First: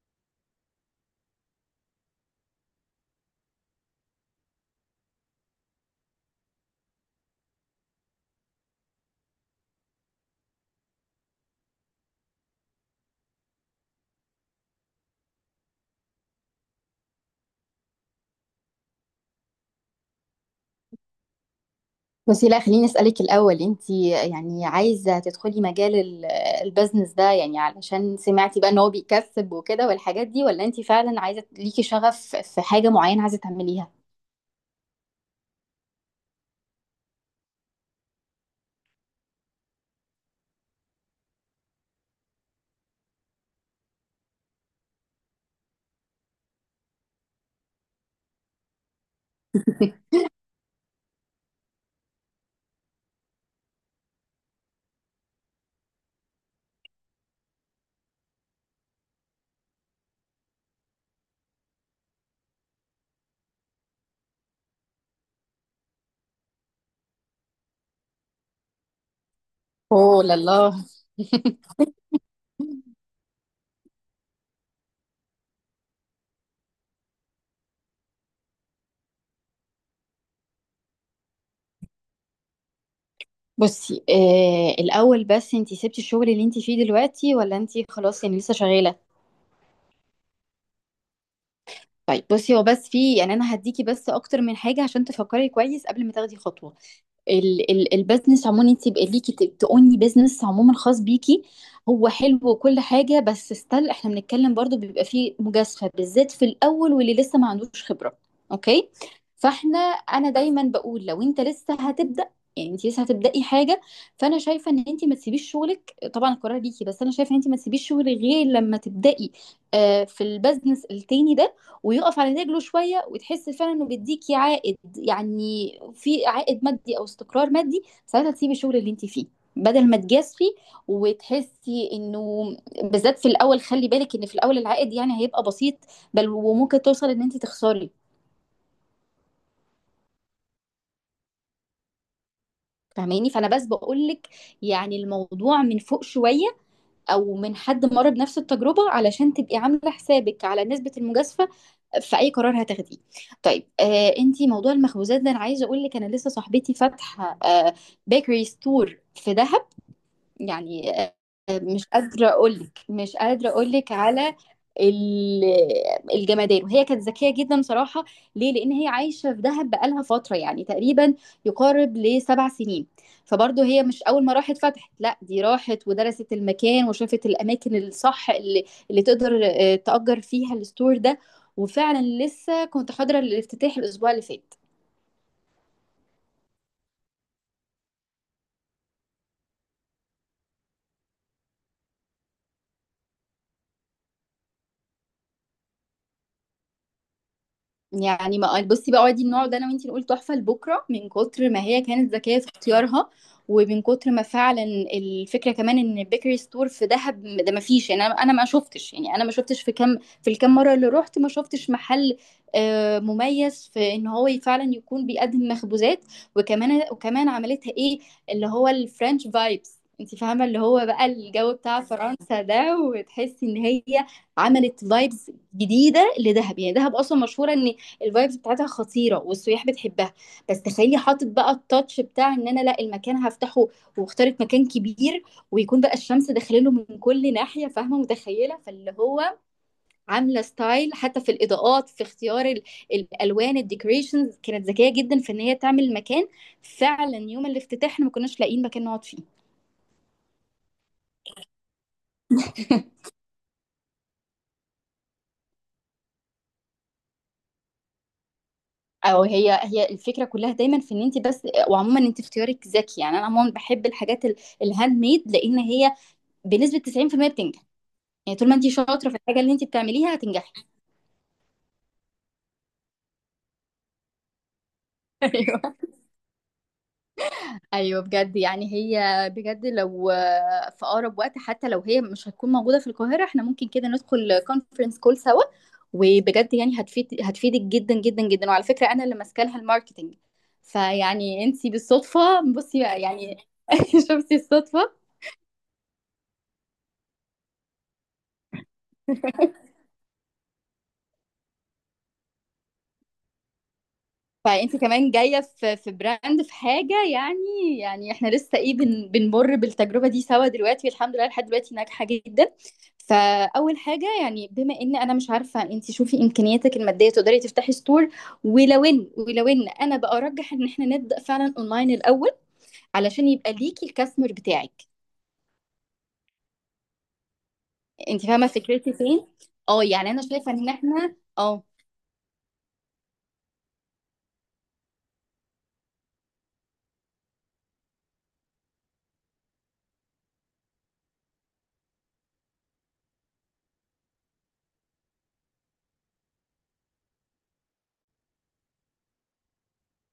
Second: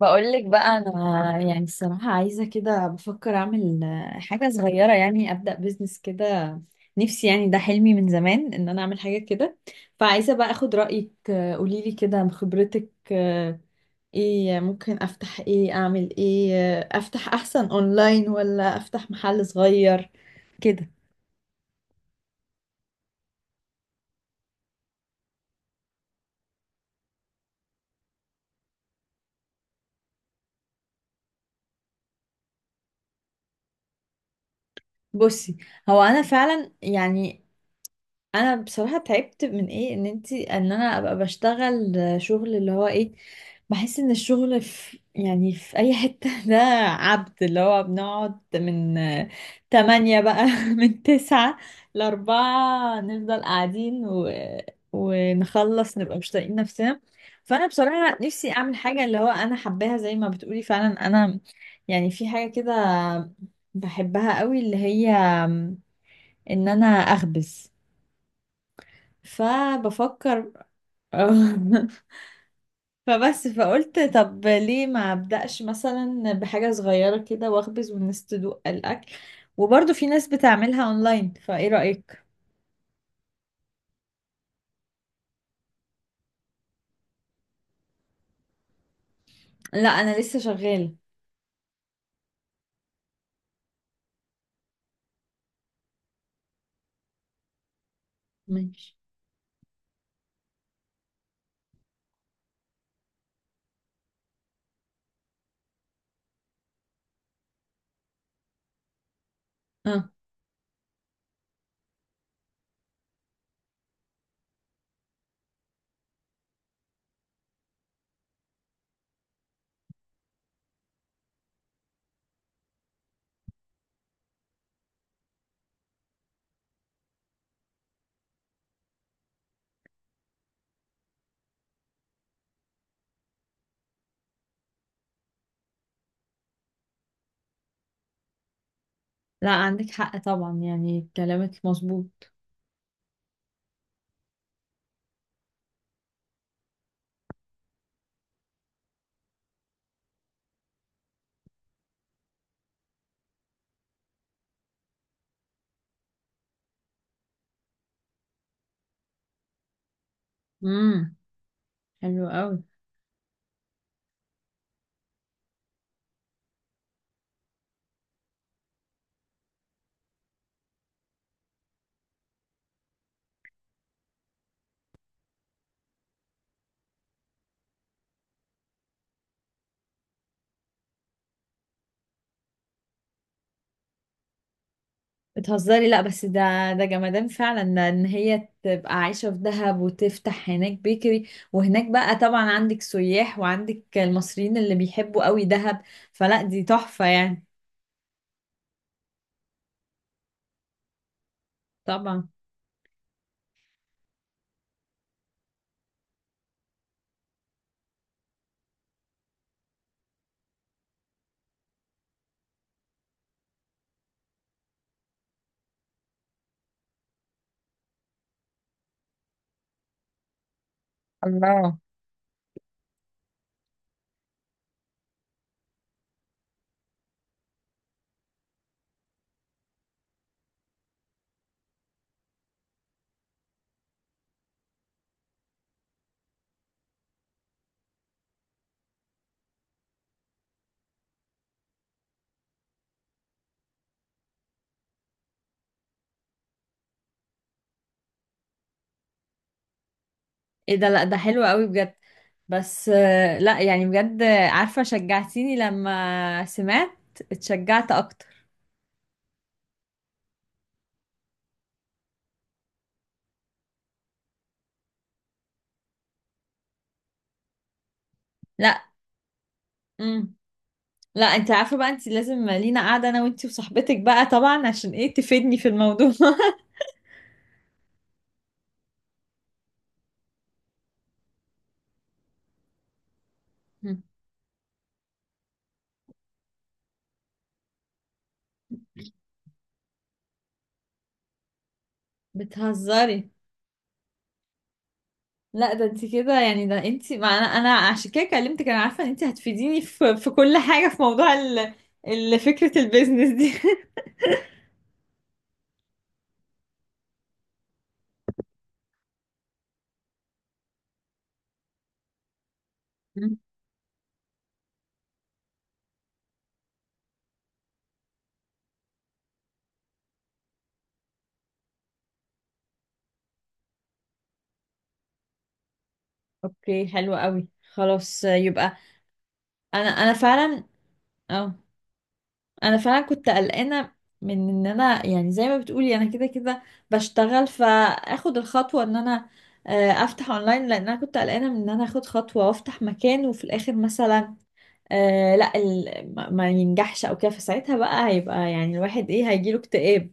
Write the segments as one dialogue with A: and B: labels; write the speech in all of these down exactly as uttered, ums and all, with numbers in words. A: بقولك بقى انا يعني الصراحه عايزه كده بفكر اعمل آه، حاجه صغيره، يعني ابدا بيزنس كده. نفسي يعني ده حلمي من زمان ان انا اعمل حاجه كده. فعايزه بقى اخد رايك، آه، قوليلي كده بخبرتك، آه، ايه ممكن افتح؟ ايه اعمل؟ ايه، آه، افتح احسن اونلاين ولا افتح محل صغير كده؟
B: بس لا خليني أسألك الأول، انت يعني عايزة تدخلي مجال ال- البزنس ده يعني علشان سمعتي بقى ان هو بيكسب وكده والحاجات دي، ولا انت فعلا عايزة ليكي شغف في حاجة معينة عايزة تعمليها؟
A: بصي، هو انا فعلا يعني انا بصراحه تعبت من ايه ان انتي ان انا ابقى بشتغل شغل اللي هو ايه. بحس ان الشغل في يعني في اي حته ده عبد اللي هو بنقعد من تمانية بقى من تسعة لأربعة، نفضل قاعدين و... ونخلص نبقى مش طايقين نفسنا. فانا بصراحه نفسي اعمل حاجه اللي هو انا حباها زي ما بتقولي. فعلا انا يعني في حاجه كده بحبها قوي، اللي هي ان انا اخبز.
B: اوه
A: فبفكر.
B: لله.
A: فبس فقلت طب ليه ما ابدأش مثلا بحاجة صغيرة كده واخبز والناس تدوق الأكل، وبرضه في ناس بتعملها اونلاين. فايه رأيك؟
B: بصي آه الاول، بس انت سبتي الشغل اللي انت فيه دلوقتي ولا انت خلاص يعني لسه شغالة؟
A: لا انا لسه شغالة.
B: طيب بصي، هو بس في يعني انا هديكي بس اكتر من حاجة عشان تفكري كويس قبل ما تاخدي خطوة. ال ال البزنس عموما، انت
A: ماشي.
B: يبقى ليكي ت- تقوني بزنس عموما خاص بيكي، هو حلو وكل حاجه، بس ستيل احنا بنتكلم برضو بيبقى فيه مجازفه، بالذات في الاول واللي لسه ما عندوش خبره. اوكي، فاحنا
A: اه.
B: انا دايما بقول لو انت لسه هتبدا، يعني انت لسه هتبداي حاجه، فانا شايفه ان انت ما تسيبيش شغلك. طبعا القرار ليكي، بس انا شايفه ان انت ما تسيبيش شغلك غير لما تبداي آه، في البزنس التاني ده، ويقف على رجله شويه، وتحس فعلا انه بيديكي عائد، يعني في عائد مادي او استقرار مادي، ساعتها تسيبي الشغل اللي انت فيه، بدل ما تجازفي وتحسي انه، بالذات في الاول، خلي بالك ان في الاول العائد يعني هيبقى بسيط، بل وممكن توصل ان انت تخسري.
A: لا عندك حق طبعا، يعني كلامك مظبوط.
B: فاهماني؟ فانا بس بقول لك يعني الموضوع من فوق شويه، او من حد مر بنفس التجربه، علشان تبقي عامله حسابك على نسبه المجازفه في اي قرار هتاخديه. طيب آه، انتي موضوع المخبوزات ده، انا عايزه اقول لك، انا لسه صاحبتي فاتحه آه بيكري ستور في دهب، يعني آه،
A: امم.
B: مش
A: حلو
B: قادرة
A: قوي.
B: أقولك، مش قادرة أقولك على ال- الجمدان. وهي كانت ذكية جدا صراحة. ليه؟ لأن هي عايشة في دهب بقالها فترة، يعني تقريبا يقارب لسبع سنين. فبرضه هي مش أول ما راحت فتحت، لا، دي راحت ودرست المكان، وشافت الأماكن الصح اللي, اللي تقدر آه، تأجر فيها الستور ده. وفعلا لسه كنت حاضرة الافتتاح الأسبوع اللي فات.
A: بتهزري؟ لا بس ده، ده جمدان فعلا ان هي تبقى عايشة في دهب وتفتح هناك بيكري، وهناك بقى طبعا عندك سياح وعندك المصريين اللي بيحبوا قوي دهب. فلا دي تحفة يعني.
B: يعني ما بصي بقى، دي النوع ده انا وانتي نقول تحفه لبكره، من كتر ما هي كانت
A: طبعا.
B: ذكيه في اختيارها، ومن كتر ما فعلا الفكره كمان ان البيكري ستور في دهب ده ما فيش. يعني انا انا ما شفتش، يعني انا ما شفتش في كم، في الكام مره اللي رحت، ما شفتش محل آه، مميز في ان هو فعلا يكون بيقدم مخبوزات. وكمان وكمان عملتها ايه، اللي هو الفرنش فايبس. انت فاهمه، اللي هو بقى الجو
A: الله.
B: بتاع فرنسا ده، وتحسي ان هي عملت فايبس جديده لدهب. يعني دهب اصلا مشهوره ان الفايبس بتاعتها خطيره والسياح بتحبها، بس تخيلي حاطط بقى التاتش بتاع ان انا لا، المكان هفتحه واختارت مكان كبير، ويكون بقى الشمس داخله من كل ناحيه. فاهمه؟ متخيله؟ فاللي هو عامله ستايل حتى في الاضاءات، في اختيار ال- الالوان، الديكوريشنز. كانت ذكيه جدا في ان هي تعمل مكان فعلا يوم الافتتاح احنا ما كناش لاقيين مكان نقعد فيه.
A: ايه ده؟ لا ده حلو قوي بجد. بس، آه، لا يعني بجد، آه، عارفة شجعتيني لما سمعت. اتشجعت اكتر.
B: او هي هي الفكره كلها دايما في ان انت بس، وعموما انت في اختيارك ذكي. يعني انا عموما بحب الحاجات ال- الهاند ميد، لان هي بنسبه تسعين في المية بتنجح. يعني طول ما انت
A: لا.
B: شاطره في الحاجه اللي انت بتعمليها
A: امم.
B: هتنجحي.
A: لا انت عارفة بقى انت لازم لينا قاعدة انا وانت وصاحبتك بقى، طبعا عشان ايه تفيدني
B: ايوه،
A: في الموضوع.
B: ايوه بجد. يعني هي بجد لو آه، في اقرب وقت، حتى لو هي مش هتكون موجوده في القاهره، احنا ممكن كده ندخل كونفرنس كول سوا. وبجد يعني هتفيد هتفيدك جدا جدا جدا. وعلى فكره انا اللي ماسكه لها الماركتنج. فيعني انت بالصدفه، بصي بقى
A: بتهزري؟
B: يعني شفتي الصدفه؟
A: لا ده انت كده يعني ده انت، ما انا انا عشان كده كلمتك. انا عارفه ان انت هتفيديني في في كل حاجه في موضوع ال ال- فكره البيزنس دي.
B: فانت كمان جايه في في براند، في حاجه يعني، يعني احنا لسه ايه، بن بنمر بالتجربه دي سوا دلوقتي، الحمد لله لحد دلوقتي ناجحه جدا.
A: مم.
B: فاول حاجه يعني بما ان انا مش عارفه، انت شوفي امكانياتك الماديه تقدري تفتحي ستور، ولو ان، ولو ان انا بقى ارجح ان احنا نبدا فعلا اونلاين الاول، علشان يبقى ليكي الكاستمر بتاعك.
A: اوكي حلو قوي. خلاص
B: انت فاهمه
A: يبقى.
B: فكرتي فين؟ اه
A: انا
B: يعني
A: انا
B: انا شايفه
A: فعلا
B: ان احنا
A: اه.
B: اه،
A: انا فعلا كنت قلقانه من ان انا يعني زي ما بتقولي انا كده كده بشتغل، فاخد الخطوه ان انا آه، افتح اونلاين، لان انا كنت قلقانه من ان انا اخد خطوه وافتح مكان وفي الاخر مثلا آه لا ال... ما ما ينجحش او كده، فساعتها بقى هيبقى يعني الواحد ايه هيجيله اكتئاب.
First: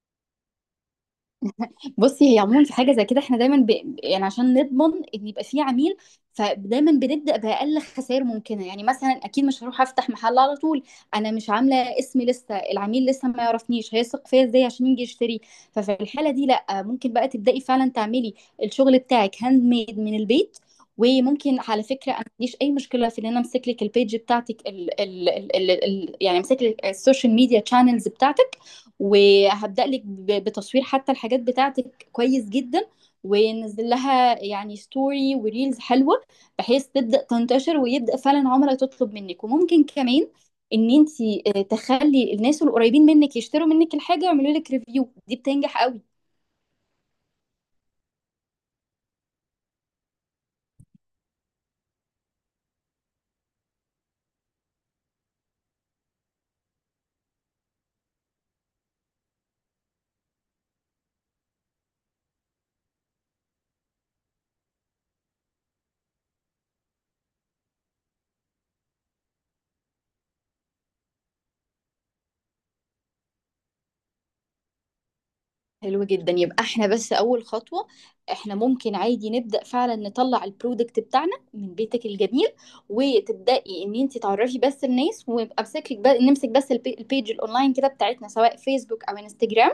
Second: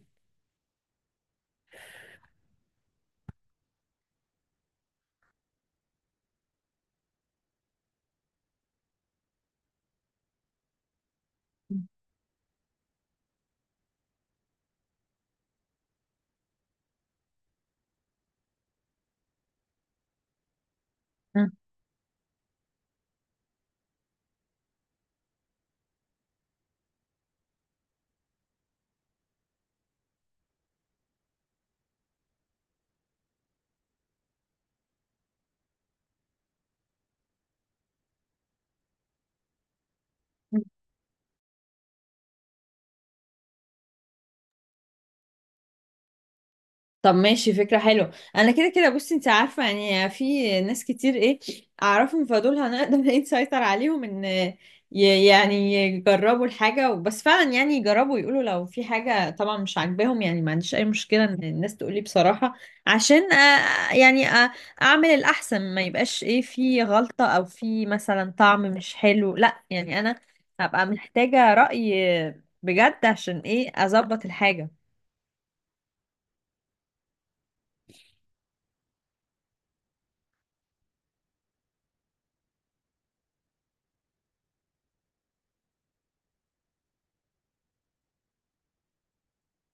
B: بصي هي عموما في حاجه زي كده احنا دايما ب... يعني عشان نضمن ان يبقى في عميل، فدايما بنبدا باقل خسائر ممكنه. يعني مثلا اكيد مش هروح افتح محل على طول، انا مش عامله اسمي لسه، العميل لسه ما يعرفنيش، هيثق فيا ازاي عشان يجي يشتري؟ ففي الحاله دي لا، ممكن بقى تبداي فعلا تعملي الشغل بتاعك هاند ميد من البيت. وممكن على فكره انا ما عنديش اي مشكله في ان انا امسك لك البيج بتاعتك ال... ال... ال... ال... ال- يعني امسك لك السوشيال ميديا تشانلز بتاعتك، وهبدأ لك ب- بتصوير حتى الحاجات بتاعتك كويس جدا، وننزل لها يعني ستوري وريلز حلوة، بحيث تبدأ تنتشر ويبدأ فعلا عملاء تطلب منك. وممكن كمان ان انت تخلي الناس القريبين منك يشتروا منك الحاجة ويعملوا لك ريفيو، دي بتنجح قوي.
A: طب ماشي، فكرة حلوة. انا كده كده بصي انت عارفة يعني في ناس كتير ايه اعرفهم، فدول هنقدر ايه نسيطر عليهم ان ي- يعني يجربوا الحاجة بس فعلا، يعني يجربوا يقولوا لو في حاجة طبعا مش عاجباهم. يعني ما عنديش اي مشكلة ان الناس تقولي بصراحة، عشان آه، يعني آه، اعمل الاحسن، ما يبقاش ايه في غلطة او في مثلا طعم مش حلو. لا يعني انا هبقى محتاجة رأي بجد عشان ايه اظبط الحاجة.
B: حلو جدا، يبقى احنا بس اول خطوة، احنا ممكن عادي نبدأ فعلا نطلع البرودكت بتاعنا من بيتك الجميل، وتبدأي ان انت تعرفي بس الناس، ويبقى امسكك بس، نمسك بس البي- البيج الاونلاين كده بتاعتنا، سواء فيسبوك او انستجرام.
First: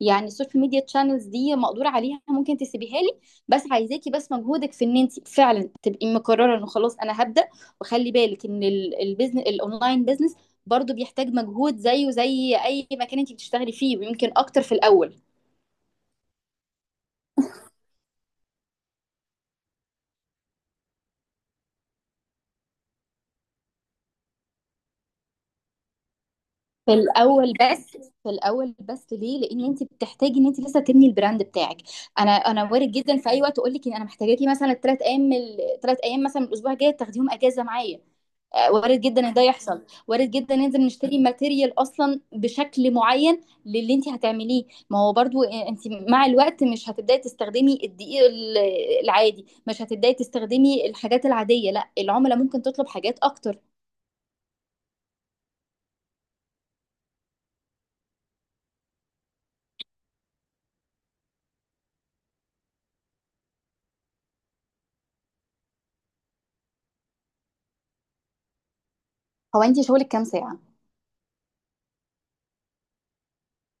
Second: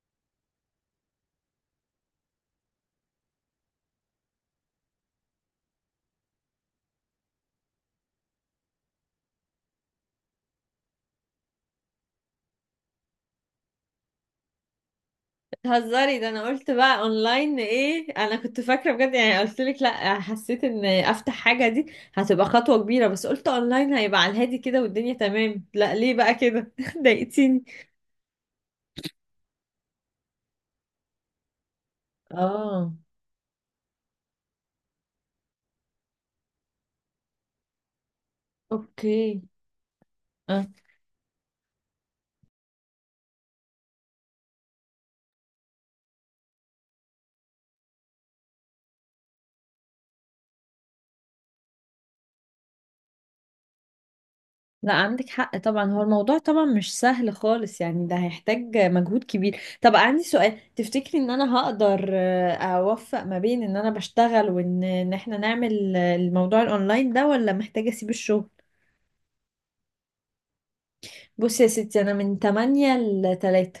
B: يعني السوشيال ميديا تشانلز دي مقدور عليها، ممكن تسيبيها لي. بس عايزاكي بس مجهودك في ان انت فعلا تبقي مقررة انه خلاص انا هبدأ. وخلي بالك ان البيزنس الاونلاين بيزنس برضو بيحتاج مجهود زيه زي اي مكان انت بتشتغلي فيه، ويمكن اكتر في الاول.
A: هزاري ده! انا قلت بقى اونلاين ايه، انا كنت فاكره بجد يعني، قلت لك لا حسيت ان افتح حاجه دي هتبقى خطوه كبيره، بس قلت اونلاين هيبقى على الهادي كده والدنيا تمام. لا ليه بقى كده؟
B: في الاول
A: ضايقتيني.
B: بس في الاول بس ليه؟ لان انت بتحتاجي ان انت لسه تبني البراند بتاعك. انا انا وارد
A: اه.
B: جدا في اي وقت اقول لك ان انا محتاجاكي مثلا الثلاث ايام، الثلاث ايام مثلا من الاسبوع الجاي تاخديهم اجازه معايا. آه، وارد جدا ان
A: اوكي.
B: ده يحصل. وارد جدا
A: اه
B: ننزل نشتري ماتيريال اصلا بشكل معين للي انت هتعمليه. ما هو برضو آه، انت مع الوقت مش هتبداي تستخدمي الدقيق ال- العادي، مش هتبداي تستخدمي الحاجات العاديه، لا، العملاء ممكن تطلب حاجات اكتر.
A: لا عندك حق طبعا، هو الموضوع طبعا مش سهل خالص، يعني ده هيحتاج مجهود كبير. طب عندي سؤال، تفتكري ان انا هقدر آه، اوفق ما بين ان انا بشتغل وان ان احنا نعمل آه، الموضوع الاونلاين ده، ولا محتاجه اسيب الشغل؟
B: هو انت شغلك كام ساعه؟
A: بصي يا ستي انا من تمانية ل تلاتة.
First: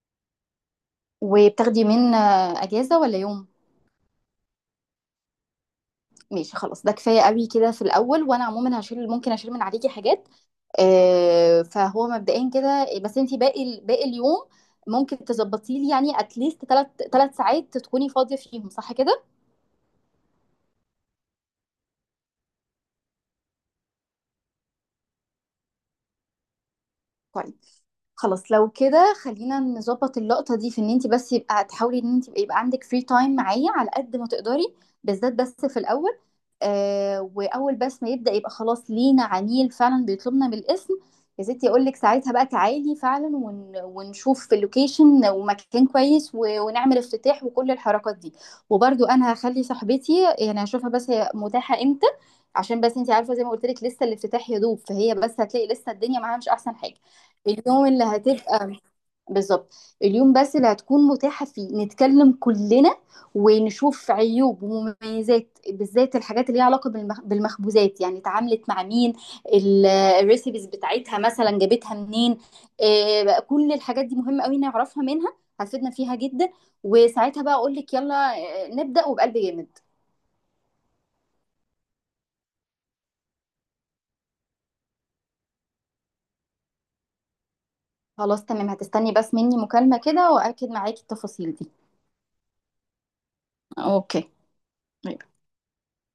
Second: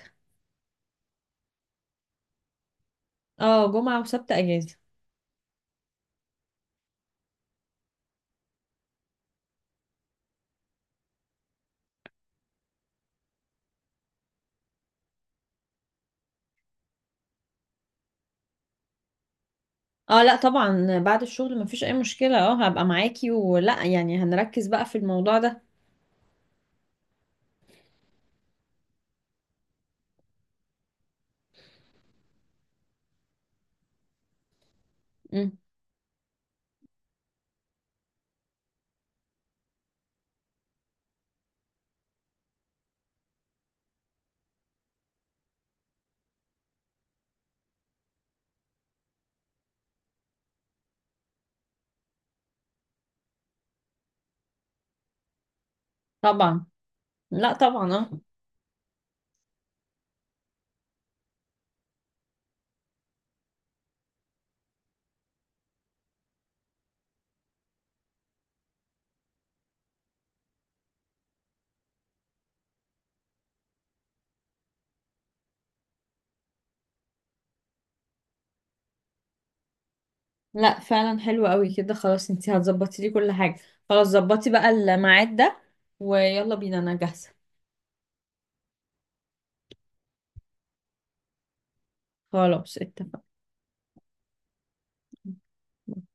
B: وبتاخدي من آه، اجازه ولا يوم؟
A: اه جمعة وسبت اجازة.
B: ماشي خلاص، ده كفايه قوي كده في الاول. وانا عموما هشيل، ممكن اشيل من عليكي حاجات آه، فهو مبدئيا كده إيه، بس انت باقي ال- باقي اليوم ممكن تظبطي لي يعني اتليست ثلاث ثلاث ساعات تكوني فاضيه فيهم، صح كده؟
A: اه لا طبعا بعد الشغل مفيش اي مشكلة، اه هبقى معاكي ولا يعني هنركز بقى في الموضوع ده.
B: خلاص لو كده خلينا نظبط اللقطة دي، في ان انت بس يبقى تحاولي ان انت يبقى عندك فري تايم معايا على قد ما تقدري، بالذات بس
A: مم.
B: في الاول. آه، واول بس ما يبدأ يبقى خلاص لينا عميل فعلا بيطلبنا بالاسم، يا ستي اقول لك ساعتها بقى تعالي فعلا، ون ونشوف في اللوكيشن ومكان كويس، و- ونعمل افتتاح وكل الحركات دي. وبرضو انا هخلي صاحبتي يعني هشوفها بس هي متاحة امتى، عشان بس انت عارفة زي ما قلت لك لسه الافتتاح يا دوب، فهي بس هتلاقي لسه الدنيا معاها مش
A: طبعا.
B: احسن حاجة.
A: لا
B: اليوم
A: طبعا
B: اللي
A: اه.
B: هتبقى بالظبط، اليوم بس اللي هتكون متاحة فيه نتكلم كلنا ونشوف عيوب ومميزات، بالذات الحاجات اللي ليها علاقة بالمخ- بالمخبوزات، يعني اتعاملت مع مين، ال- الريسيبيز بتاعتها مثلا جابتها منين. آه، بقى كل الحاجات دي مهمة قوي نعرفها منها، هتفيدنا فيها جدا. وساعتها بقى اقول لك يلا آه، نبدأ وبقلب جامد.
A: لا فعلا حلو قوي كده، خلاص انتي هتظبطي لي كل حاجة. خلاص ظبطي بقى الميعاد ده، ويلا بينا انا جاهزة.
B: خلاص تمام، هتستني بس مني مكالمة كده وأكد معاكي التفاصيل دي.
A: خلاص اتفقنا.
B: اوكي.